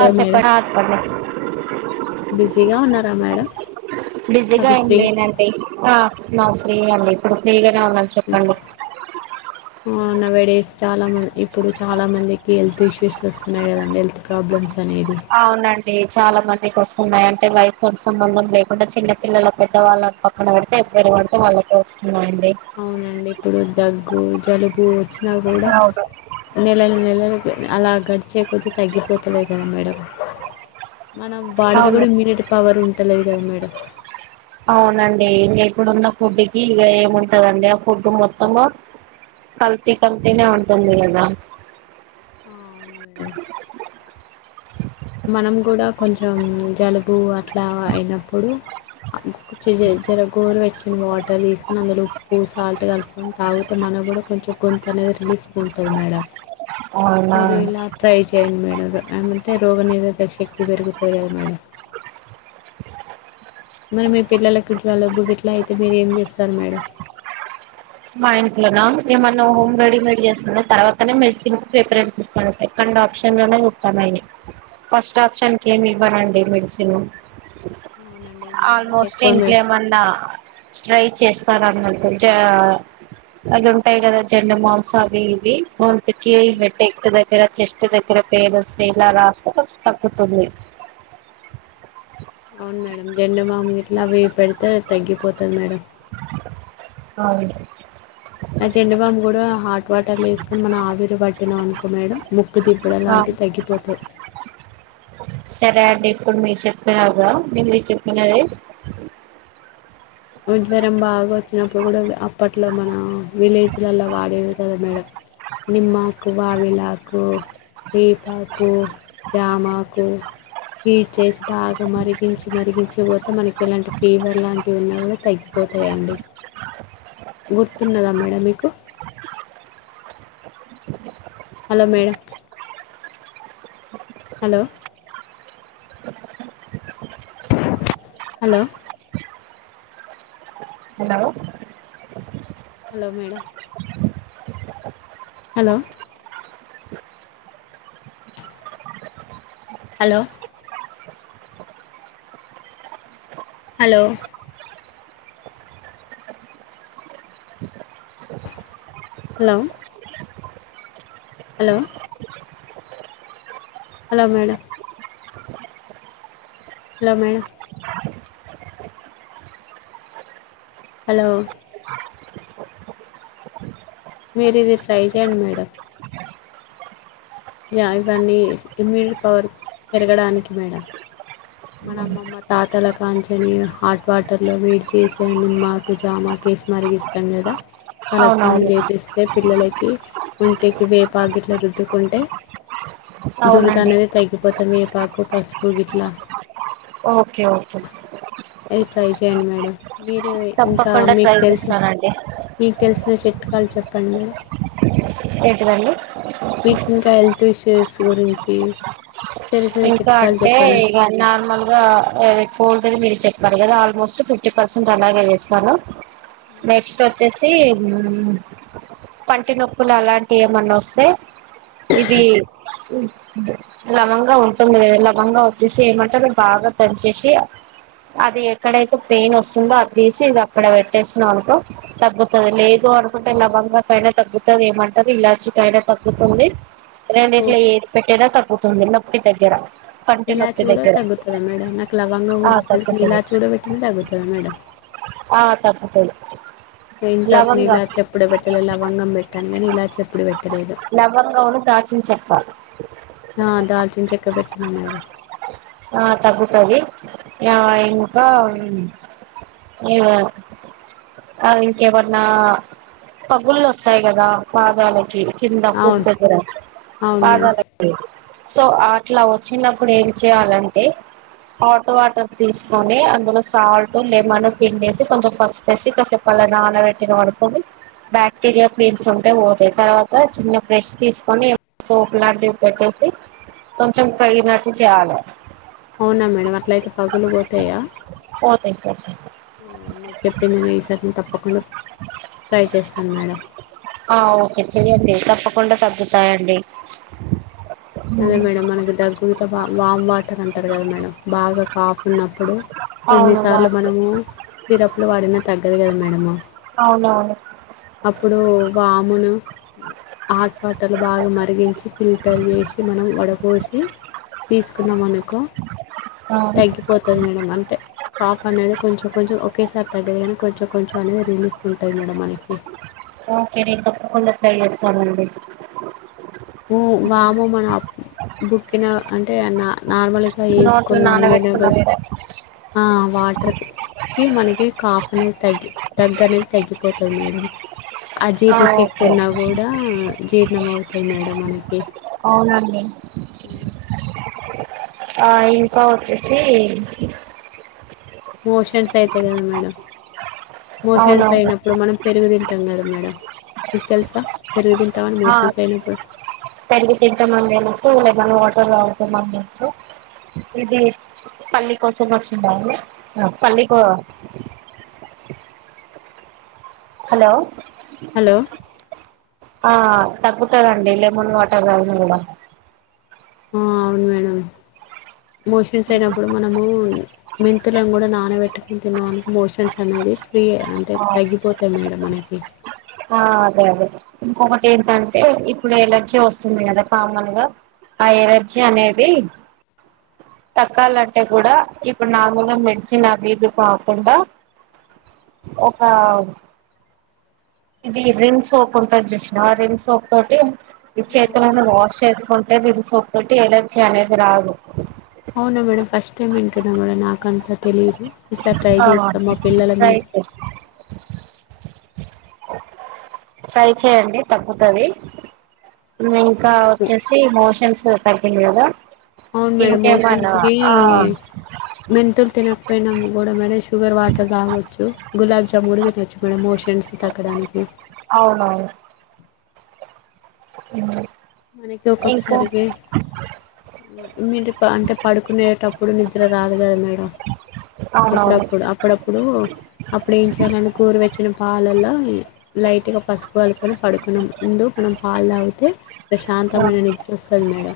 అ madam చెప్పండి. బిజీగా ఉన్నారా మేడం [inaudible] బిజీగా మరి ఫ్రీ ఎంలేనండి. ఆ నార్మల్ లేందండి ఇప్పుడు ఫ్రీగా నే ఉన్నాను చెప్పండి. ఆ నౌవేడేస్ చాలా మంది ఇప్పుడు చాలా మందికి హెల్త్ ఇష్యూస్ వస్తున్నాయి కదండి హెల్త్ ప్రాబ్లమ్స్ అనేది డి చాలా మందికి వస్తున్నాయి. అంటే వయసుతోటి సంబంధం లేకుండా చిన్న పిల్లల, పెద్ద వాళ్ళ పక్కన పెడితే ఎవ్వరికి పడితే వాళ్ళకే వస్తున్నాయం అవునండి ఇప్పుడు దగ్గు, జలుబు వచ్చినా కూడా అవును నెలలు నెలలు అలా గడిచే కొద్ది తగ్గిపోతలే కదా మేడం. మనం బాడీ లో కూడా అవును ఇమ్యూనిటీ పవర్ ఉంటలే దు మేడం. అవునండి ఇంగా ఇప్పుడున్న ఫుడ్డుకి ఇగ ఏముంటదండి. ఆ ఫుడ్డు మొత్తము కల్తీ కల్తినే ఉంటుంది కదా. ఆ అవును మే ంది మనం కూడా కొంచెం జలుబు అ ఇట్లా అయినప్పుడు ఆ కొచ్చి జర గోర వెచ్చని వాటర్ తీసుకొని అందులో ఉప్పు సాల్ట్ కలుపుకొని తాగుతే మనకు కూడా కొంచెం గొంతు అనేది రిలీఫ్గా ఉంటది మేడం. అవునా మీరు ఇలా ట్రై చేయండి మేడం. ఎంమంటే రోగ నిరోధక శక్తి పెరుగుతది కదా మేడం. మరి మీ పిల్లలకు జలుబు గిట్లా అయితే మీరు ఏం చేస్తరు మేడం. మా ఇంట్లోనా? ఏమన్నా హోమ్ రెడీమేడ్ చేస్తుండే తర్వాత అనీ మెడిసిన్కి ప్రిఫరెన్స్ ఇస్తాను సెకండ్ ఆప్షన్లోనే చూస్తాన్నా ఇది. ఫస్ట్ ఆప్షన్కి ఏమి ఇవ్వనండి మెడిసిను. అవునండి ఎందుకంటే ఆల్మోస్ట్ ఎక్కువ మే ఇంకేమన్నా ట్రై చేస్తారన్నటు జా అది ఉంటది కదా జెండుమావ్స్ అవి ఇవి కి [inaudible] [unintelligible] చెస్ట్ దగ్గర పెయిన్ వస్తే ఇలా రాస్తే కొంచెం తగ్గుతుంది. అవును మేడం జెండు బామ్ ఇట్లా అవి పెడితే తగ్గిపోతది మేడం. ఆవును నా జెండుబామ్ కూడా హాట్ వాటర్ల ఎసుకొని మన ఆవిరు పట్ త అనుకో మేడం ముక్ ముక్కు దిబ్బడ ఆ లాంటివి తగ్గిపోతయి. సరే అండి ఇప్పుడు మీరు చెప్పినారుగా మీరు చెప్పినవి జరం బాగా వచ్చినప్పుడు కూడా అప్పట్లో మన విలేజ్లలో వాడేది కదా మేడం నిమ్మాకు, వావిలాకు, పీపాకు, జామాకు హీట్ చేసి బాగా మరిగించి మరిగించపోతే మనకి ఎలాంటి ఫీవర్ లాంటివి ఉన్నా కూడా తగ్గిపోతాయండి గుర్తున్నదా మేడం మీకు hello madam hello hello hello hello madam hello hello hello hello hello hello madam hello madam hello మరది ట్రాై చేం మేడం ఇవన్నీ ఇమ్యూనిటీ పవర్ పెరగడానికి మేడం మన అమ్మమ్మ తాతల కాంచని హాట్ వాటర్లో మీడ్ చేసా నిమ్మకు జామాక వేసి మరిగి ఇస్తాం కదా తలస్నాన అవునవును చేపిస్తే పిల్లలకి ఒంటికి వేపా గట్లు రుద్దుకుంటే అవునండి దురదాన్నది తగ్గిపోతాం పాకు పాస్పుక్ ఇట్లా ఓకే ఓకే సై చేయండి మేడం మీరు ఇంకా తప్పకుండా మీకు ట్రై తెలిసిన చేస్తానండి మీకు తెలిసిన చెట్ వాళ్ళు చెప్పండి ఏంటివండి మీటి కాల్ ఇష్యూస్ గురించి తెలిసిన ఇంకా చిట్కాలు అంటే చెప్పనా ఇక నార్మల్ గా కోల్డ్గాది మ చెప్పారు కదా ఆల్మోస్ట్ ఫిఫ్టీ పర్సెంట్ అలాగ చేస్తాను నెక్స్ట్ వచ్చే పంటి నొప్పు అంటి ఏ వస్తే ఇ ఉ తొమ్మిది వేల బంగా వచ్చేసి ఏమంటారు బాగా దంచేసి అది ఎక్కడైతే పెయిన్ వస్తుందో అది తీసి ఇది అక్కడ పెట్టేసిన అనుకో తగ్గుతుంది లేదు అనుకుంటే లవంగాకైనా తగ్గుతుంది ఏమంటారు ఇలాచ కైనా తగ్గుతుంది రెండు ఓ ఇట్ల ఏది పెట్టేనా తక్ పోతుంది నొప్పి దగ్గర పంటి ఇలాచి నొప్పి కూడా దగ్గర తగ్గుతాది మేడం నాకు లవంగ ఆ ఉగ తెలిస తగ్గుతది ఇలాచి కూడా పెట్టింది తగ్గుతాది మేడం ఆ తప్పతలి ఇంతవరకు నే ఇలా చెప్పుడ పెట్టలేలా వంగం పెట్టాను గాని ఇలా చెప్పుడు పెట్టలేదు హా దచే ఆ తగుతది యా ఇంకా ఇగ ఇంకెమైనా పగుళ్లు వస్తాయి కదా పాదాలకి కింద ఫుట్ అవును దగ్గర అవును మేడం పాదాలకి సో ఆ అట్లా వచ్చినప్పుడు ఏం చేయాలంటే హాట్ వాటర్ తీసుకొని, అందులో సాల్ట్ లెమన్ పిండేసి, కొంచెం పసుపేసి కసేపలా నానబెట్టిన, మానుకోండి బ్యాక్టీరియా క్లీమ్స్ ఉంటే పోతాయి, తర్వాత చిన్న ఫ్రెష్ తీసుకొని సోప్ లాంటివి పెట్టేసి, కొంచెం కడిగినట్ చేయాలి అవునా మేడం అట్లయితే పగులు పోతాయా పోతాయి పోతాయి. మీరు చెప్పింది నేను ఈసారి తప్పకుండా ట్రై చేస్తాను మేడం ఆ ఓకే చెయ్యండి తప్పకుండా తగ్గుతాయండి హ్మ్మ్ మనకు దగ్గు వామ్ వాటర్ అంటారు కదా మేడమ్ బాగా కాఫ్ ఉన్నప్పుడు అవును వా కొన్నిసార్లు మనము సిరప్లు వాడినా తగ్గదు కదా మేడమ్ చె అప్పుడు వామును హాట్ వాటర్లు బాగా మరిగించి ఫిల్టర్ చేసి మనం వడపోసి తీసుకున్నాం అనుకో ఆ తగ్గిపోతుంది మేడం అంటే కాఫ్ అనేది కొంచెం కొంచెం ఒకేసారి తగ్గదు కనుక కొంచెం కొంచం అనేడి రలీఫ్ గా ఉంటాయి మేడమ్ మనకి ఎ ఓకే నేను తప్పకుండా ట్రై చేస్తానండి వాము మనము బుక్కిన అంటే అన్నా నోట్లు నానబెట్టుకున్న వేరే ఆ వాటర్కి మనకి కాఫ్ అనేది తగ్గి దగ్గ అనేది తగ్గిపోతుంది మేడం ఆ జీర్ణశక్తి ఉన్నా కూడా జీర్ణం అవుతుంది మేడం మనకి అవునండి ఆ ఇంకా వచ్చేసి మోషన్స్ అయితేయి కదా మేడం మోషన్స్ అవునవును అయినప్పుడు మనం పెరుగు తింటాం కదా మేడం మీక్ తెలుసా పెరుగు తింటామని ఆ మోషన్స్ అయినప్పుడు పెరుగు తింటమండి లేకపోతే వాటర్ వాటర్ తాగుతామని తెలుసు ఇది పల్లి కోసం వచ్చిండి పల్లి కో హలో హలో ఆ తగ్గుతుందండి లెమన్ వాటర్ తాగిన కూడా ఆ అవును మేడం మోషన్స్ అయినప్పుడు మనము మెంత్ కూడా నానబెట్టు ఇకా నన్ ఇమోషన్స్ తనది ఆ అదే అదే ఇంకొకటి ఏంటంటే ఇప్పుడు ఎలర్జీ వస్తుంది కదా కామన్ గా ఆ ఎలర్జీ అనేది తగ్గాలంటే కూడా ఇప్పుడు నార్మల్ గా మెడిసిన్ అవి ఇవి కాకుండా ఒక ఇది రిన్ సోప్ ఉంటంది చూసినావా రిన్ సోప్ తోటి ఈ అవును చేతులను మేడం వాష్ చేసుకుంటే రిన్ సోప్ తోటి ఎలర్జీ అనేది రాదు ఎక్కడపోయినా కంతా తెలీదు ఈసారి ట్రై ఆ చేస్తాం మా పిల్లల ట్రై మీద ట్రై చేయండి తగ్గుతది నువె కా మీద వచ్చేసి మోషన్స్ నో పార్కింగ్ కదా అవును మేడం మోషన్స్ ఇంకేమన్నా కి ఆ మెంతులు తి తినకపోయినము మూడమనేషి షుగర్ వాటర్ తాగొచ్చు గులాబ్ జామ్ కూడ తినచ్చు మేడం మోషన్స్ తగ్గడానికి ఊమ్ మనకి ఒక్కొక్కసారికి ఇమీడ్ అంటే పడుకునేటప్ ఇప్పుడు నిద్ర రాదు కదా మేడం అవునవును అప్పుడప్పుడు అప్పుడప్పుడు అప్పుడు ఏం చేయ్యాలం కోరు వెచ్చని వచ్చిన పాలల లైట్గా పసుపు కలుకొని పడుకున ముందు మనం పాలు తాగితే ప్రశాంతమైన నిద్రోస్తది మేడం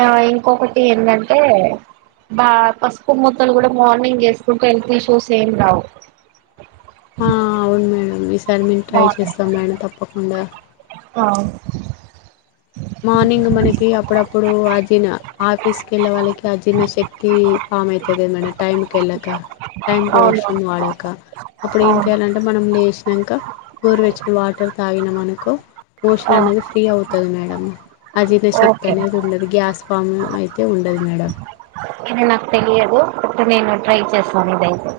ఆ ఇంకొకటి ఏంటంటే బా పసుపు ముక్కలు కూడా మార్నింగ్ చేసుకుంటే హెల్త్ ఇష్యూస్ ఏం రావు ఆ అవును మేడం మీస్ దాని మేమ్ ట్రై చేస్తాం మేడం తప్ పకుండా అ మార్నింగ్ మనకి అప్పుడప్పుడు అజీర్ణ ఆఫీస్కి వెళ్ళ వాళ్ళకి అజీన శక్తి ఫామ్ ఐతది కద మేడం టైమ్కి వెళ్ళక టైం అవును వాష్రమ్ వాడాక అప్పుడు ఏం అవును చేయాలంటే మనం లే ఇంకా గోరు వెచ్చని వాటర్ తాగిన మనుకో మోషన్ ఆ అనేది ఫ్రీ అవుతది మేడమ్ అజీర్ణ శక్తి ఓకే అనేది ఉండదు గ్యాస్ ఫామ్ అయితే ఉండదు మేడం ఇది నాకు తెలియదు ఇక నేను ట్రై చేశాను ఇదైతే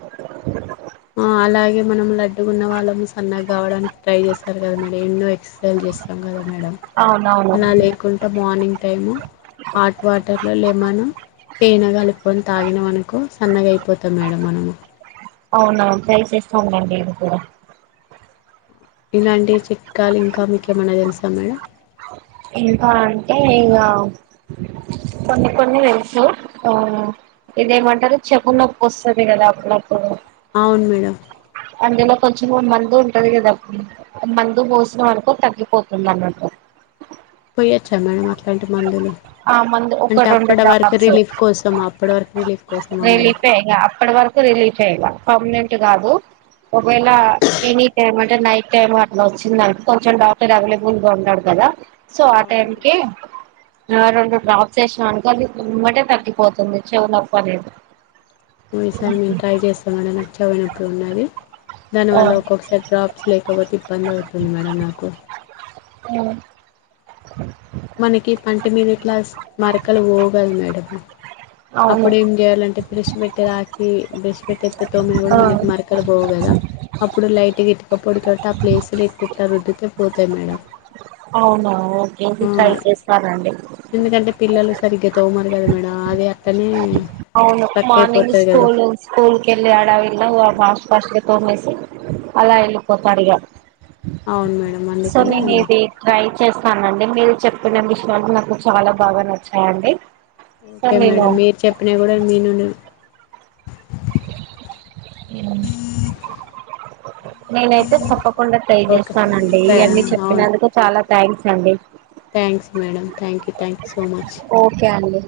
ఆ అలాగే మనం లడ్డుకున్న వాళ్ళము సన్నగా కావడానికి ట్రై చేస్తారు గదా మేడం ఎన్నో ఎక్సర్సైజ్లు చేస్తాం గద మేడం అవునవును అలా లేకుంట మార్నింగ్ టైము హాట్ వాటర్లో లెమన్ తేనెగలుపుకొని తాగిన అనుకో సన్నగా అయిపోతాం మేడం మనము అవునా ట్రై చేస్తాను మేడం నేను కూడా ఇలాంటి చిక్కాలు ఇంకా మీకెమన తెలుసాం మేడం ఇంకా అంటే ఇగ కొన్ని కొన్ని తెలుసు ఆ ఇదేమంటారు చెవు నొప్పి వస్తది గదా అప్పుడ నా అవును మేడం అందులో కొంచం చులో మందు ఉంటది కదా ఆ మందు ఒసిన వనుకో తగ్గిపోతుంది అన్నట్టు పోయచ్చ మేడం అట్లా ఆ మంది ఒకటి రెండు అప్పటి వరకు డ్రాప్స్ రిలీఫ్ కోసమా అప్పటి వరకు రిలీఫ్ కోసమా మేడం రిలీఫె ఇగ అక్కటి వరకు రిలీఫె ఇగ పర్మినెంట్ టి గాదు ఒకవేళ ఎనీ టైమ్ అంటే నైట్ టైమ్ అట్లా వచ్చిందను కొంచెం డాక్టర్ అవైలబుల్ గా ఉన్నాడు కదా సో ఆ అవును మేడం టైంకి ర రెండు డ్రాప్స్ చేసామనుకో అది ఎమ్మటే తగ్గిపోతుంది చెవి నొప్పి అనేది మూవీస్ అన్ని ట్రై చేస్తాం మేడం నాకు చెవి నొప్పి ఉన్నది దానివల్ల అవును ఒక్కొక్కసారి డ్రాప్స్ లేకపోతే ఇబ్బంది అవుతుంది మేడం నాకు అ మనకి పంటి మీదట్లా మరకలు పోగల మేడం అవును అప్పుడు ఏం చేయాలంటే బ్రెష్ పెట్టే రాకి బ్రెష్ పెట్టే తోమని కూడా ఆ మనకి మరకలు పోవు కదా అప్పుడు లైట్గా ఇటుక ఇప్పడుకట్టి ఆ ప్లేసులు ఎక్తే ఇట్లా రుద్దుతే పోతాయి మేడం అవునా, ఓకే ఇది ఆ ట్రై చేస్తానండి ఎందుకంటే పిల్లలు సరిగ్గా తోమరు కదా మేడం అదే అక్కనే అవును మార్నింగ్ స్కూల్ స్కూల్ కెళ్ళే హడావిలా ఫాస్ట్ ఫాస్ట్ గా తోమేసి అలా వెళ్ళిపోతారు ఇక అవును మేడం అందుకనే అది ట్రై చేస్తానండి మీరు చెప్పిన విషయాలు నాకు చాలా బాగా నచ్చాయండి సో ఓకే నేను మేడం మీరు చెప్ అప్పున కూడా మీ నుండి అ నేనైతే తప్పకుండా ట్రై ఓకే చేస్తాన అండి థా- ఇవన్నీ అవును చెప్పినందుకు చాలా థ్యాంక్స్ అండి thanks madam thank you thank you so much E